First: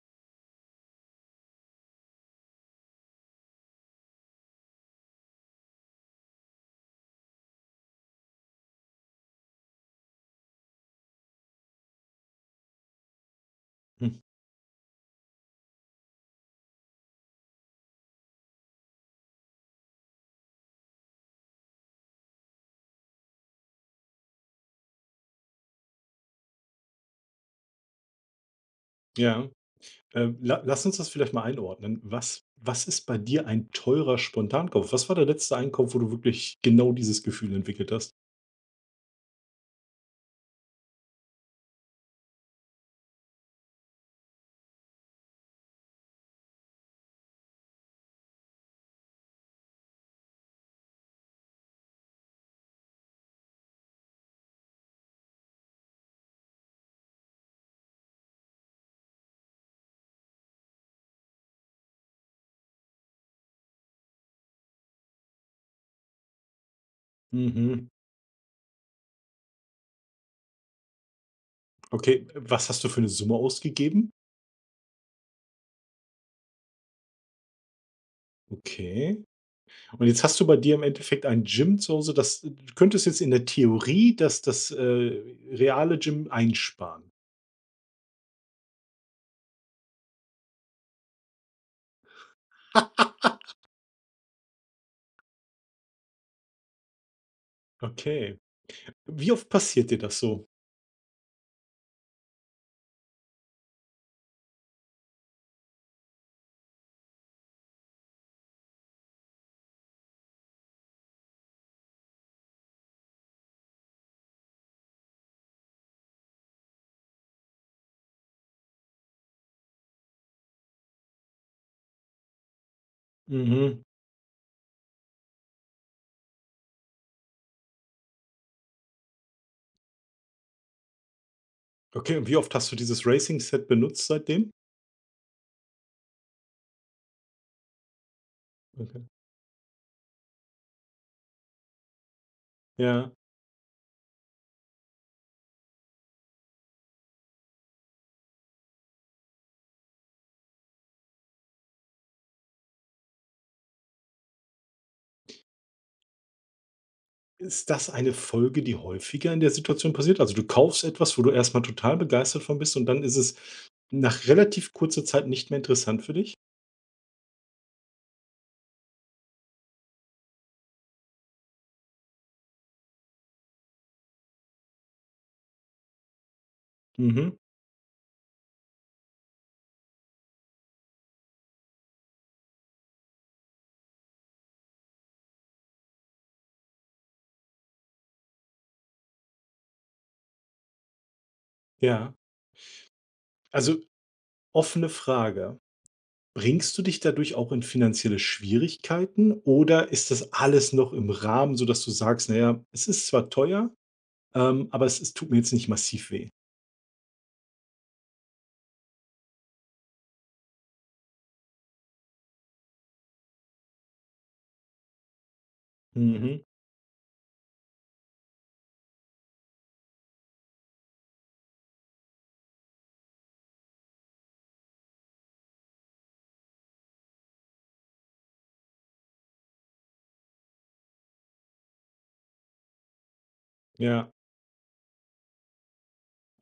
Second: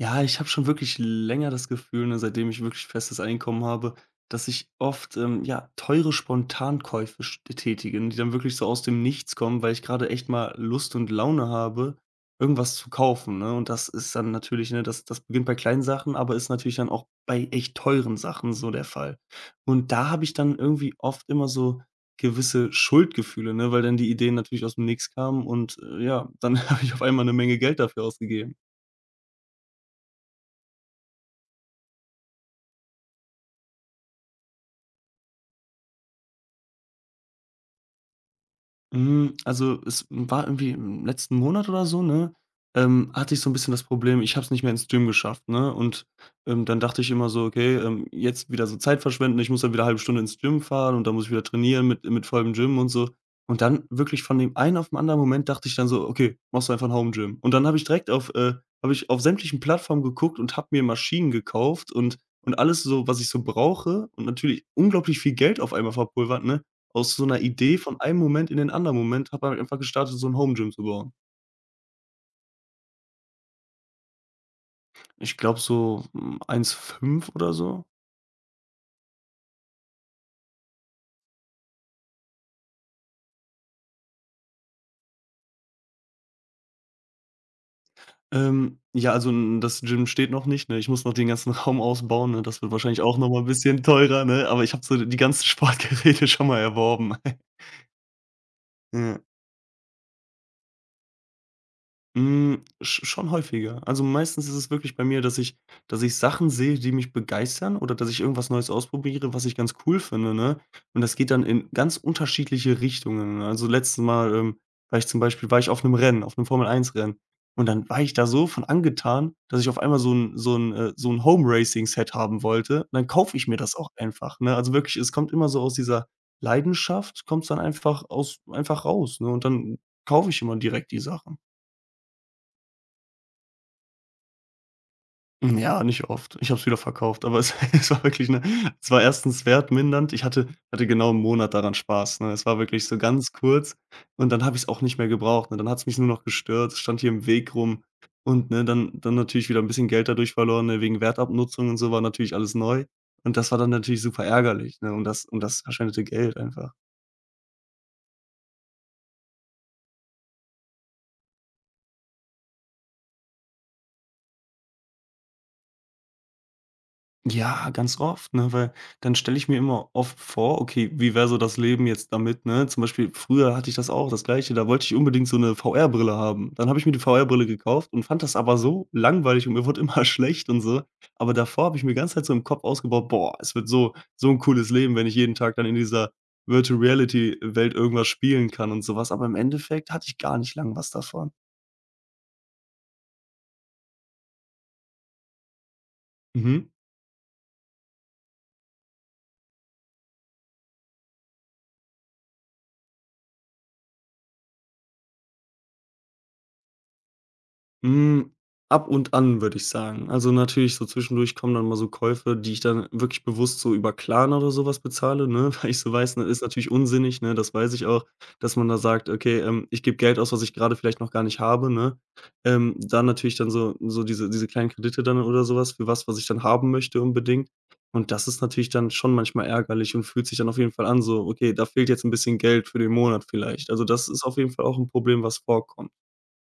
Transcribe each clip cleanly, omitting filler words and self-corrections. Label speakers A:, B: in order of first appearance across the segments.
A: Ja, ich habe schon wirklich länger das Gefühl, ne, seitdem ich wirklich festes Einkommen habe, dass ich oft, ja, teure Spontankäufe st tätige, ne, die dann wirklich so aus dem Nichts kommen, weil ich gerade echt mal Lust und Laune habe, irgendwas zu kaufen, ne? Und das ist
B: Hm,
A: dann natürlich, ne das beginnt bei kleinen Sachen, aber ist natürlich dann auch bei echt teuren Sachen so der Fall. Und da habe ich dann irgendwie oft immer so gewisse Schuldgefühle, ne, weil dann die Ideen natürlich aus dem Nichts kamen und, ja, dann habe ich auf einmal eine Menge Geld dafür ausgegeben.
B: ja. La lass uns das vielleicht mal einordnen. Was ist bei dir ein teurer Spontankauf? Was war der letzte Einkauf, wo du wirklich genau dieses Gefühl entwickelt hast?
A: Hm, also, es war irgendwie im letzten Monat oder so, ne, hatte ich so 'n bisschen das Problem, ich habe es nicht mehr ins Gym geschafft, ne? Und dann dachte ich immer so: „Okay, jetzt wieder so Zeit verschwenden, ich muss dann wieder halbe Stunde ins Gym fahren und dann muss ich wieder trainieren mit vollem Gym und so.“ Und dann wirklich von dem einen auf 'n anderen Moment dachte ich dann so: „Okay, machst du einfach 'n Home Gym.“ Und dann habe ich direkt auf habe ich auf sämtlichen Plattformen geguckt und habe mir Maschinen gekauft und alles so, was ich so brauche und natürlich unglaublich viel Geld auf einmal verpulvert, ne? Aus so 'ner Idee
B: Mhm.
A: von einem Moment in den anderen Moment habe halt einfach gestartet, so 'n Home Gym zu bauen.
B: Okay, was hast du für eine Summe ausgegeben?
A: Ich glaube so, hm, eins fünf oder so.
B: Okay. Und jetzt hast du bei dir im Endeffekt ein Gym zu Hause, das du könntest jetzt in der Theorie das reale Gym einsparen.
A: Ja, also, n das Gym steht noch nicht, ne? Ich muss noch den ganzen Raum ausbauen, ne? Das wird wahrscheinlich auch noch mal 'n bisschen teurer, ne? Aber ich habe so die ganzen Sportgeräte schon mal erworben.
B: Okay.
A: Ja.
B: Wie oft passiert dir das so?
A: Schon häufiger. Also, meistens ist es wirklich bei mir, dass ich Sachen sehe, die mich begeistern oder dass ich irgendwas Neues ausprobiere, was ich ganz cool finde, ne? Und das geht dann in ganz unterschiedliche Richtungen, ne? Also, letztes Mal, war ich zum Beispiel war ich auf 'nem Rennen, auf 'nem formel Eins rennen und dann war ich da so von angetan, dass ich auf einmal so 'n Home-Racing-Set haben wollte. Und dann kaufe ich mir das
B: Mhm.
A: auch einfach, ne? Also, wirklich, es kommt immer so aus dieser Leidenschaft kommt's dann einfach raus, ne? Und dann kaufe ich immer direkt die Sachen.
B: Okay, und wie oft hast du dieses Racing Set benutzt seitdem?
A: Hm, ja, nicht oft. Ich habe es wieder verkauft, aber es es war wirklich, ne es
B: Okay.
A: war erstens wertmindernd. Ich hatte genau einen Monat daran Spaß, ne? Es war wirklich so
B: Ja.
A: ganz kurz und dann habe ich es auch nicht mehr gebraucht, ne? Dann hat es mich nur noch gestört, es stand hier im Weg rum und, ne, dann natürlich wieder ein bisschen Geld dadurch verloren, ne, wegen Wertabnutzung und so war natürlich alles neu und das war dann natürlich super ärgerlich, ne, um das verschwendete Geld einfach.
B: Ist das eine Folge, die häufiger in der Situation passiert? Also, du kaufst etwas, wo du erst mal total begeistert von bist und dann ist es nach relativ kurzer Zeit nicht mehr interessant für dich?
A: Ja, ganz oft, ne? Weil dann stelle ich mir immer oft vor, okay, wie wäre so das Leben jetzt damit, ne? Zum Beispiel früher hatte ich das auch, das Gleiche, da wollte ich unbedingt so 'ne VR-Brille haben. Dann habe ich mir die
B: Mhm,
A: VR-Brille gekauft und fand das aber so langweilig und mir wurde immer schlecht und so. Aber davor habe ich mir ganz halt so im Kopf ausgebaut: „Boah, es wird so ein cooles Leben, wenn ich jeden Tag dann in dieser Virtual Reality Welt irgendwas spielen kann und sowas. Aber im Endeffekt hatte ich gar nicht lang was davon.
B: ja. Also, offene Frage.
A: Mhm.
B: Bringst du dich dadurch auch in finanzielle Schwierigkeiten oder ist das alles noch im Rahmen, sodass du sagst: Naja, es ist zwar teuer, aber es tut mir jetzt nicht massiv weh?“
A: Hm, ab und an, würde ich sagen. Also, natürlich so zwischendurch kommen dann mal so Käufe, die ich dann wirklich bewusst so über Klarna oder sowas bezahle, ne, weil ich so weiß, ne,
B: Mhm,
A: ist natürlich unsinnig, ne, das weiß ich auch, dass man da sagt: „Okay, ich gebe Geld aus, was ich gerade vielleicht noch gar nicht habe“, ne? Dann natürlich dann so diese kleinen Kredite dann oder sowas für was, was ich dann haben möchte unbedingt. Und das ist natürlich dann schon manchmal ärgerlich und fühlt sich dann auf jeden Fall an so: „Okay, da fehlt jetzt ein bisschen Geld für den Monat vielleicht.“ Also, das
B: ja.
A: ist auf jeden Fall auch ein Problem, was vorkommt.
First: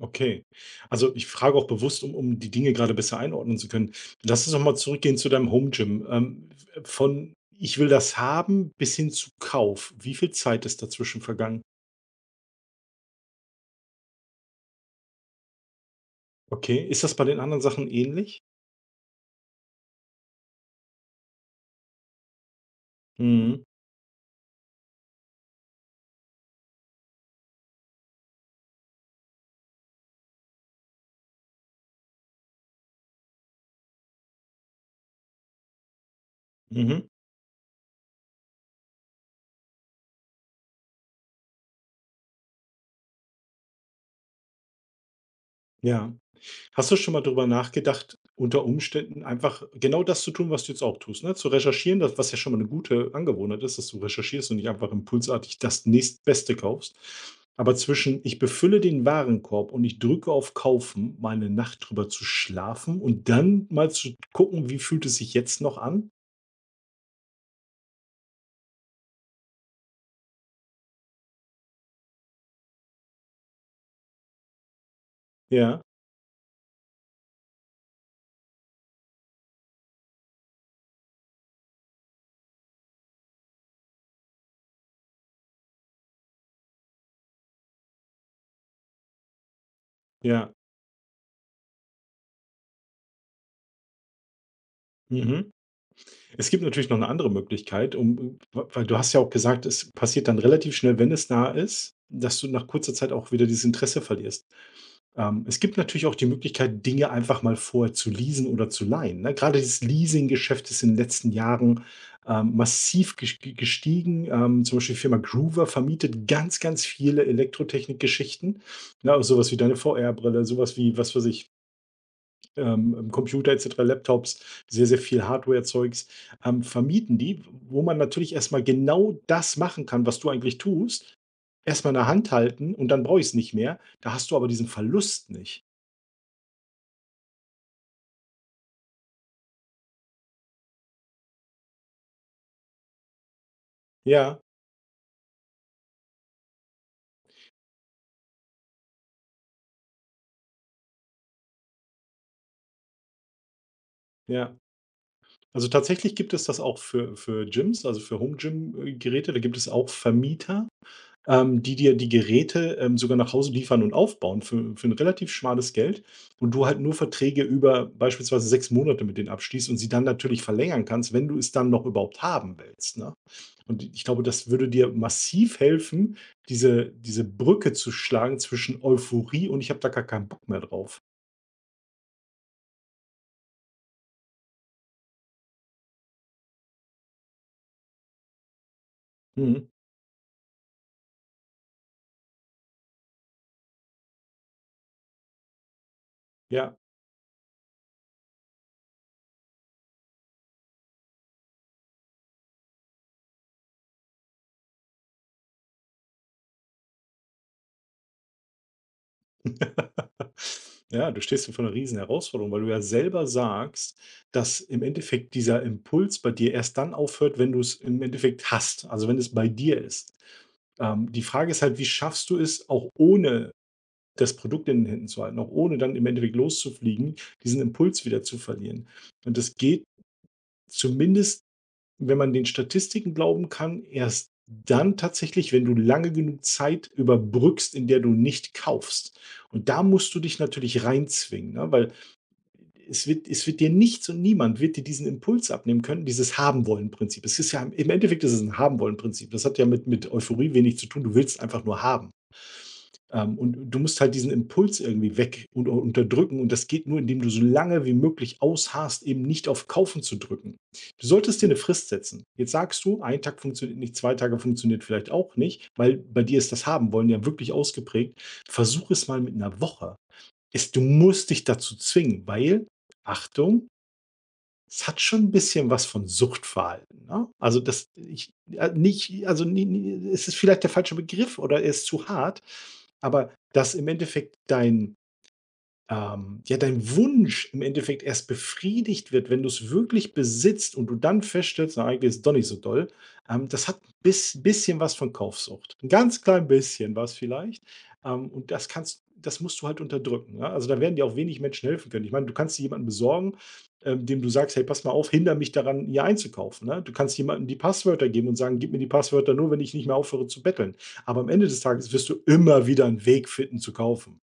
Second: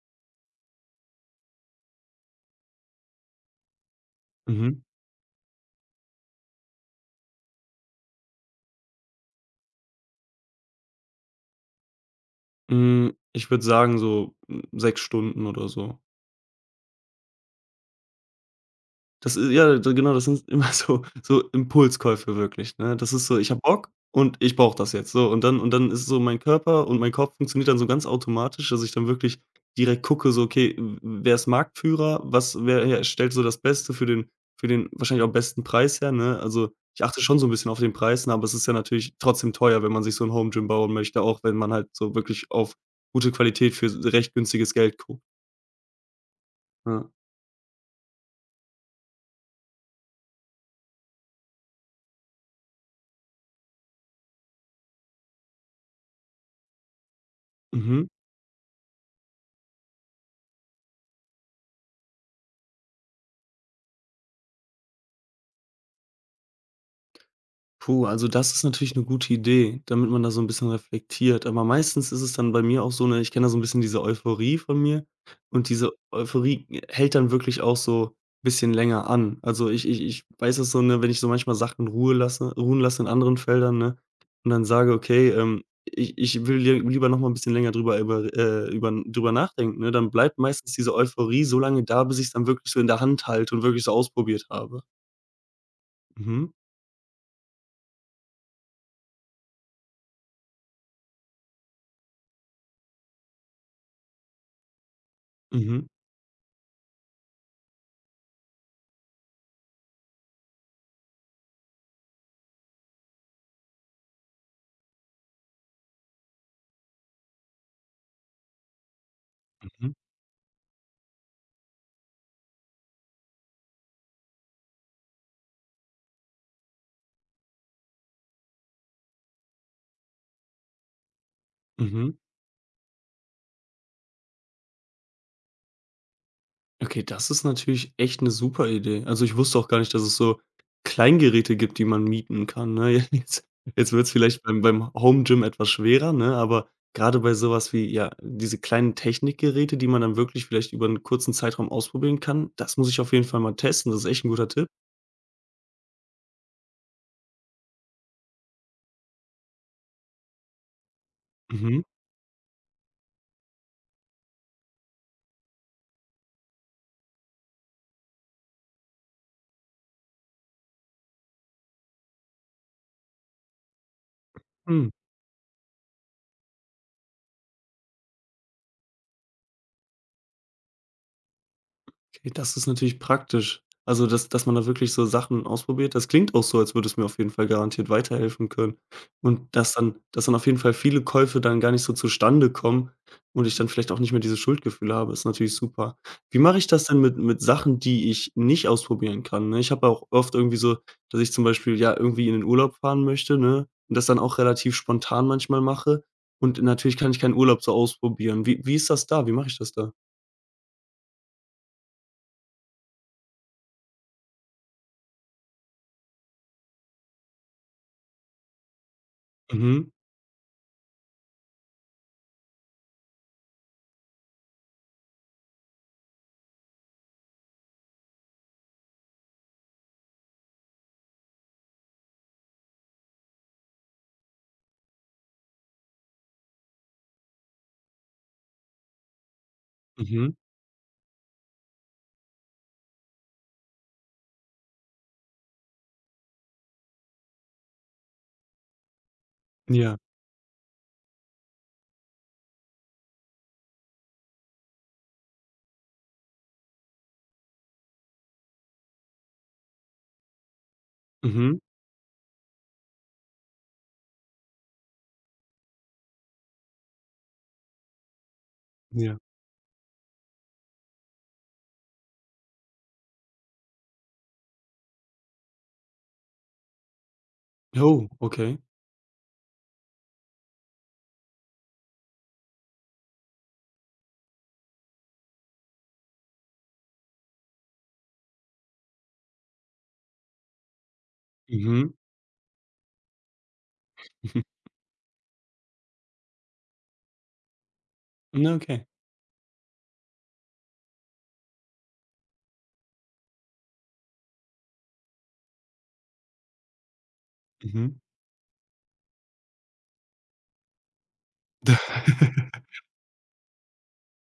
B: Okay. Also, ich frage auch bewusst, um die Dinge gerade besser einordnen zu können. Lass uns noch mal
A: Mhm.
B: zurückgehen zu deinem Home Gym. Von „Ich will das haben“ bis hin zu Kauf. Wie viel Zeit ist dazwischen vergangen?
A: Hm, ich würde sagen, so, hm, 6 Stunden oder so.
B: Okay. Ist das bei den anderen Sachen ähnlich?
A: Das i ja, d Genau, das sind immer so so Impulskäufe wirklich, ne? Das ist so: „Ich habe
B: Mhm.
A: Bock und ich brauche das jetzt“, so. Und dann ist so mein Körper und mein Kopf funktioniert dann so ganz automatisch, dass ich dann wirklich direkt gucke, so: „Okay, w wer ist Marktführer? Was wer herstellt so das Beste für den wahrscheinlich auch besten Preis her“, ne? Also,
B: Mhm.
A: ich achte schon so 'n bisschen auf den Preis, ne, aber es ist ja natürlich trotzdem teuer, wenn man sich so 'n Home Gym bauen möchte, auch wenn man halt so wirklich auf gute Qualität für s recht günstiges Geld guckt.
B: Ja. Hast du
A: Ja.
B: schon mal darüber nachgedacht, unter Umständen einfach genau das zu tun, was du jetzt auch tust, ne? Zu recherchieren, das was ja schon mal eine gute Angewohnheit ist, dass du recherchierst und nicht einfach impulsartig das nächstbeste kaufst. Aber
A: Mhm.
B: zwischen: „Ich befülle den Warenkorb und ich drücke auf Kaufen“, mal 'ne Nacht drüber zu schlafen und dann mal zu gucken, wie fühlt es sich jetzt noch an?
A: Puh, also das ist natürlich eine gute Idee, damit man da so ein bisschen reflektiert. Aber meistens ist es dann bei mir auch so, ne ich kenne da so ein bisschen diese Euphorie von mir und
B: Ja,
A: diese Euphorie hält dann wirklich auch so ein bisschen länger an. Also, ich weiß das so, ne, wenn ich so manchmal Sachen ruhen lasse in anderen Feldern, ne, und dann sage: „Okay, ich will lieber noch mal ein bisschen länger drüber über über drüber nachdenken“, ne? Dann bleibt
B: ja,
A: meistens diese Euphorie so lange da, bis ich es dann wirklich so in der Hand halte und wirklich so ausprobiert habe.
B: mhm.
A: Mhm.
B: Es gibt natürlich noch eine andere Möglichkeit, um weil du hast ja auch gesagt, es passiert dann relativ schnell, wenn es nah ist, dass du nach kurzer Zeit auch wieder dieses Interesse verlierst. Es gibt
A: Mhm.
B: natürlich auch die Möglichkeit, Dinge einfach mal vorher zu leasen oder zu leihen, ne? Gerade dieses Leasinggeschäft ist in den letzten Jahren, massiv gestiegen. Zum Beispiel die Firma Groover vermietet ganz, ganz viele Elektrotechnikgeschichten, ne? So was wie deine VR-Brille, sowas wie, was weiß ich, Computer et cetera, Laptops, sehr, sehr viel Hardware-Zeugs, vermieten die, wo man natürlich erst mal genau das machen kann, was du eigentlich tust. Erst mal in der
A: Mhm.
B: Hand halten und dann brauche ich es nicht mehr. Da hast du aber diesen Verlust nicht.
A: Okay, das ist natürlich echt eine super Idee. Also, ich wusste auch gar nicht, dass es so Kleingeräte gibt, die man mieten kann, ne? Jetzt jetzt wird es
B: Ja,
A: vielleicht beim Home Gym etwas schwerer, ne, aber gerade bei sowas wie, ja, diese kleinen Technikgeräte, die man dann wirklich vielleicht über einen kurzen Zeitraum ausprobieren kann, das muss ich auf jeden Fall mal testen. Das ist echt ein guter
B: ja.
A: Tipp.
B: Also, tatsächlich gibt es das auch für Gyms, also für Home-Gym-Geräte. Da gibt es auch Vermieter, die
A: Mhm.
B: dir die Geräte, sogar nach Hause liefern und aufbauen für ein relativ schmales Geld und du halt nur Verträge über beispielsweise 6 Monate mit denen abschließt und sie dann natürlich verlängern kannst, wenn du es dann noch überhaupt haben willst, ne? Und ich glaube, das würde dir
A: Hm.
B: massiv helfen, diese Brücke zu schlagen zwischen Euphorie und: „Ich habe da gar keinen Bock mehr drauf.“
A: Okay, das ist natürlich praktisch. Also, dass man da wirklich so Sachen ausprobiert. Das klingt auch so, als würde es mir auf jeden Fall garantiert weiterhelfen können. Und
B: Mhm,
A: dass dann auf jeden Fall viele Käufe dann gar nicht so zustande kommen und ich dann vielleicht auch nicht mehr dieses Schuldgefühl habe, ist natürlich super. Wie mache ich
B: ja.
A: das denn mit Sachen, die ich nicht ausprobieren kann, ne? Ich habe auch oft irgendwie so, dass ich zum Beispiel, ja, irgendwie in den Urlaub fahren möchte, ne, und das dann auch relativ spontan manchmal mache. Und natürlich kann ich keinen Urlaub so ausprobieren. Wie ist das da? Wie mache ich das da?
B: Ja, du stehst vor einer riesen Herausforderung, weil du ja selber sagst, dass im Endeffekt dieser Impuls bei dir erst dann aufhört, wenn du es im Endeffekt hast, also wenn es bei dir
A: Mhm.
B: ist. Die Frage ist halt, wie schaffst du es, auch ohne das Produkt in den Händen zu halten, auch ohne dann im Endeffekt loszufliegen, diesen Impuls wieder zu verlieren? Und das geht zumindest wenn man den Statistiken glauben kann, erst dann tatsächlich, wenn du lange genug Zeit überbrückst, in der du nicht kaufst. Und da musst du
A: Mhm.
B: dich natürlich reinzwingen, ne? Weil es wird dir nichts und niemand wird dir diesen Impuls abnehmen können, dieses Haben-Wollen-Prinzip. Es ist ja im Endeffekt ist es ein Haben-Wollen-Prinzip. Das hat ja
A: Ja.
B: mit Euphorie wenig zu tun. Du willst einfach nur haben. Und du musst halt diesen Impuls irgendwie weg und unterdrücken und das geht nur, indem du so lange wie möglich ausharrst, eben nicht auf Kaufen zu drücken. Du solltest dir eine
A: Mhm,
B: Frist setzen. Jetzt sagst du: „Ein Tag funktioniert nicht, 2 Tage funktioniert vielleicht auch nicht“, weil bei dir ist das Haben-Wollen ja wirklich ausgeprägt. Versuch es
A: ja.
B: mal mit einer Woche. Es Du musst dich dazu zwingen, weil, Achtung es hat schon ein bisschen was von Suchtverhalten, ne? Also, das
A: Oh,
B: ich
A: okay.
B: nicht also, ni ni Es ist vielleicht der falsche Begriff oder er ist zu hart, aber dass im Endeffekt dein Wunsch im Endeffekt erst befriedigt wird, wenn du es wirklich besitzt und du dann feststellst: „Na,
A: Mhm.
B: eigentlich ist es doch nicht so doll.“ Das hat 'n bisschen was von Kaufsucht. Ein ganz klein bisschen was vielleicht.
A: Mhm.
B: Und
A: Na, okay.
B: das musst du halt unterdrücken, ne? Also, da werden dir auch wenig Menschen helfen können. Ich meine, du kannst dir jemanden besorgen, dem du sagst: „Hey, pass mal auf, hindere mich daran, hier einzukaufen“, ne? Du kannst jemandem die
A: Mhm.
B: Passwörter geben und sagen: „Gib mir die Passwörter nur, wenn ich nicht mehr aufhöre zu betteln.“ Aber am Ende des Tages wirst du immer wieder einen Weg finden zu kaufen.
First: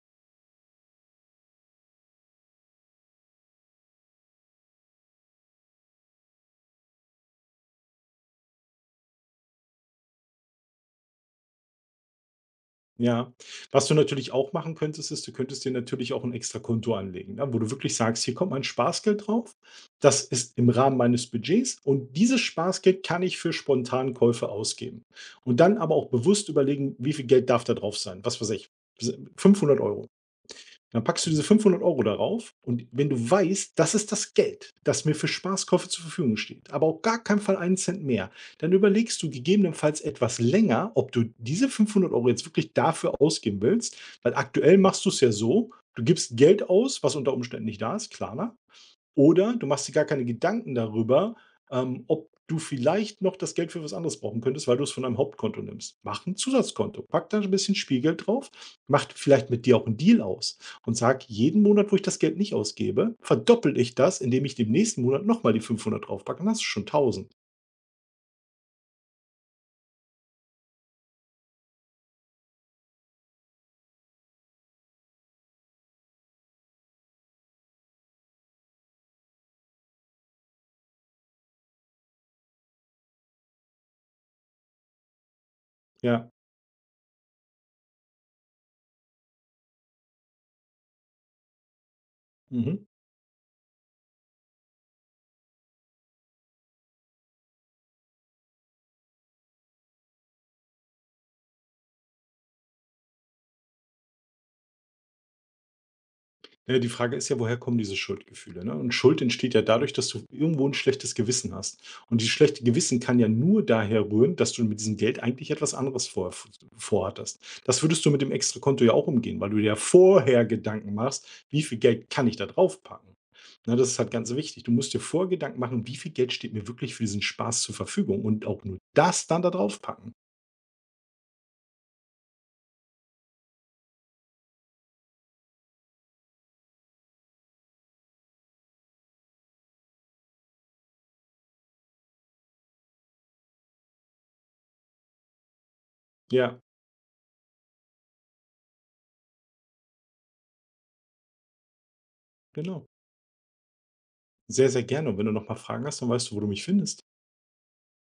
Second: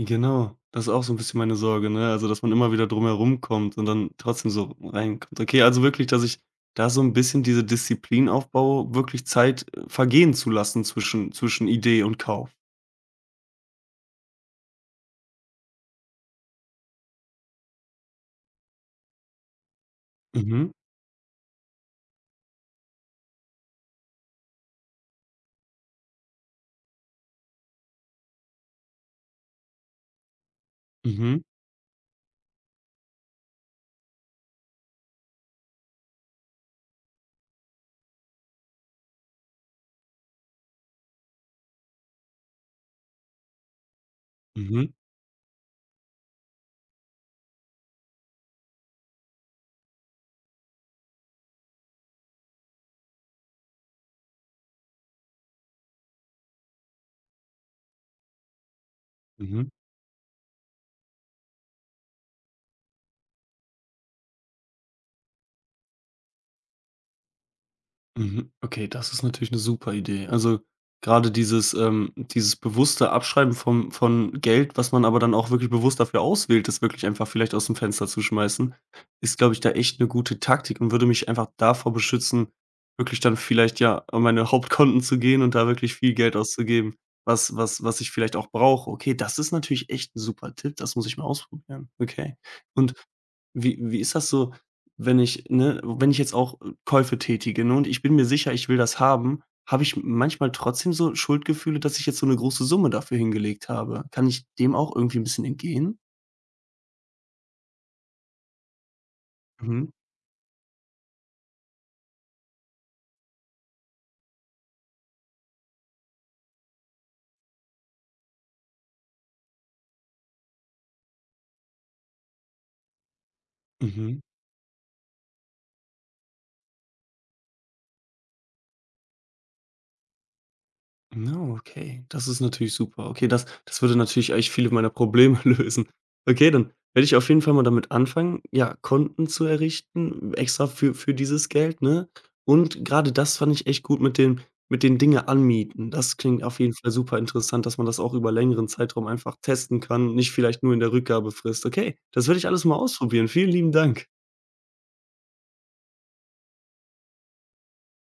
A: Genau, das ist auch so 'n bisschen meine Sorge, ne? Also, dass man immer wieder drum herum kommt und dann trotzdem so reinkommt. Okay, also wirklich, dass ich da so 'n bisschen diese Disziplin aufbaue, wirklich Zeit, vergehen zu lassen zwischen Idee und Kauf.
B: Ja. Was du natürlich auch machen könntest, ist, du könntest dir natürlich auch ein extra Konto anlegen, ne, wo du wirklich sagst: „Hier kommt mein Spaßgeld drauf. Das ist im
A: Mhm,
B: Rahmen meines Budgets und dieses Spaßgeld kann ich für Spontankäufe ausgeben.“ Und dann aber auch bewusst überlegen, wie viel Geld darf da drauf sein? Was weiß ich, s 500 Euro €. Dann packst du
A: mhm,
B: diese 500 € darauf und wenn du weißt, das ist das Geld, das mir für Spaßkäufe zur Verfügung steht, aber auf gar keinen Fall einen Cent mehr, dann überlegst du gegebenenfalls etwas länger, ob du diese 500 € jetzt wirklich dafür ausgeben willst, weil aktuell
A: mhm,
B: machst du es ja so, du gibst Geld aus, was unter Umständen nicht da ist, klar, ne? Oder du machst dir gar keine Gedanken darüber, ob du vielleicht noch das Geld für was anderes brauchen könntest, weil du es von einem Hauptkonto nimmst. Mach ein Zusatzkonto, pack da ein bisschen Spielgeld drauf, mach vielleicht mit
A: mhm.
B: dir auch einen Deal aus und sag: „Jeden Monat, wo ich das Geld nicht ausgebe, verdoppel ich das, indem ich dem nächsten Monat noch mal die 500 draufpacke.“ Dann hast du schon 1.000.
A: Mhm. Okay, das ist natürlich eine super Idee. Also, gerade dieses bewusste Abschreiben vom von Geld, was man aber dann auch wirklich bewusst dafür auswählt, das wirklich einfach vielleicht aus dem Fenster zu schmeißen, ist, glaube ich, da echt eine gute Taktik und würde mich einfach davor beschützen, wirklich dann vielleicht, ja, an meine Hauptkonten zu gehen und da wirklich viel
B: Ja,
A: Geld auszugeben, was ich vielleicht auch brauche. Okay, das ist natürlich echt ein super Tipp, das muss ich mal ausprobieren. Okay.
B: mhm.
A: Und wie ist das so wenn ich ne, wenn ich jetzt auch Käufe tätige, ne, und ich bin mir sicher, ich will das haben, habe ich manchmal trotzdem so Schuldgefühle, dass ich jetzt so 'ne große Summe dafür hingelegt habe. Kann ich dem auch irgendwie 'n bisschen entgehen?
B: Ja, die Frage ist ja, woher kommen diese Schuldgefühle, ne? Und Schuld entsteht ja
A: Mhm.
B: dadurch, dass du irgendwo ein schlechtes Gewissen hast. Und dieses schlechte Gewissen kann ja nur daher rühren, dass du mit diesem Geld eigentlich etwas anderes vorhattest. Das würdest du mit dem Extrakonto ja auch umgehen, weil du dir ja vorher Gedanken machst: „Wie viel Geld kann ich da draufpacken?“ Ne, das ist halt
A: Mhm.
B: ganz wichtig. Du musst dir vorher Gedanken machen: „Wie viel Geld steht mir wirklich für diesen Spaß zur Verfügung?“ Und auch nur das dann da draufpacken.
A: Na, okay. Das ist natürlich super. Okay, das würde natürlich eigentlich viele meiner Probleme lösen. Okay, dann werde ich auf jeden Fall mal damit anfangen, ja, Konten zu errichten, extra für dieses Geld, ne? Und gerade das fand ich echt gut mit dem mit den Dinge anmieten. Das klingt
B: Ja,
A: auf jeden Fall super interessant, dass man das auch über längeren Zeitraum einfach testen kann, nicht vielleicht nur in der Rückgabefrist. Okay, das werde ich alles mal
B: genau.
A: ausprobieren. Vielen lieben Dank.
B: Sehr, sehr gerne. Und wenn du noch mal Fragen hast, dann weißt du, wo du mich findest.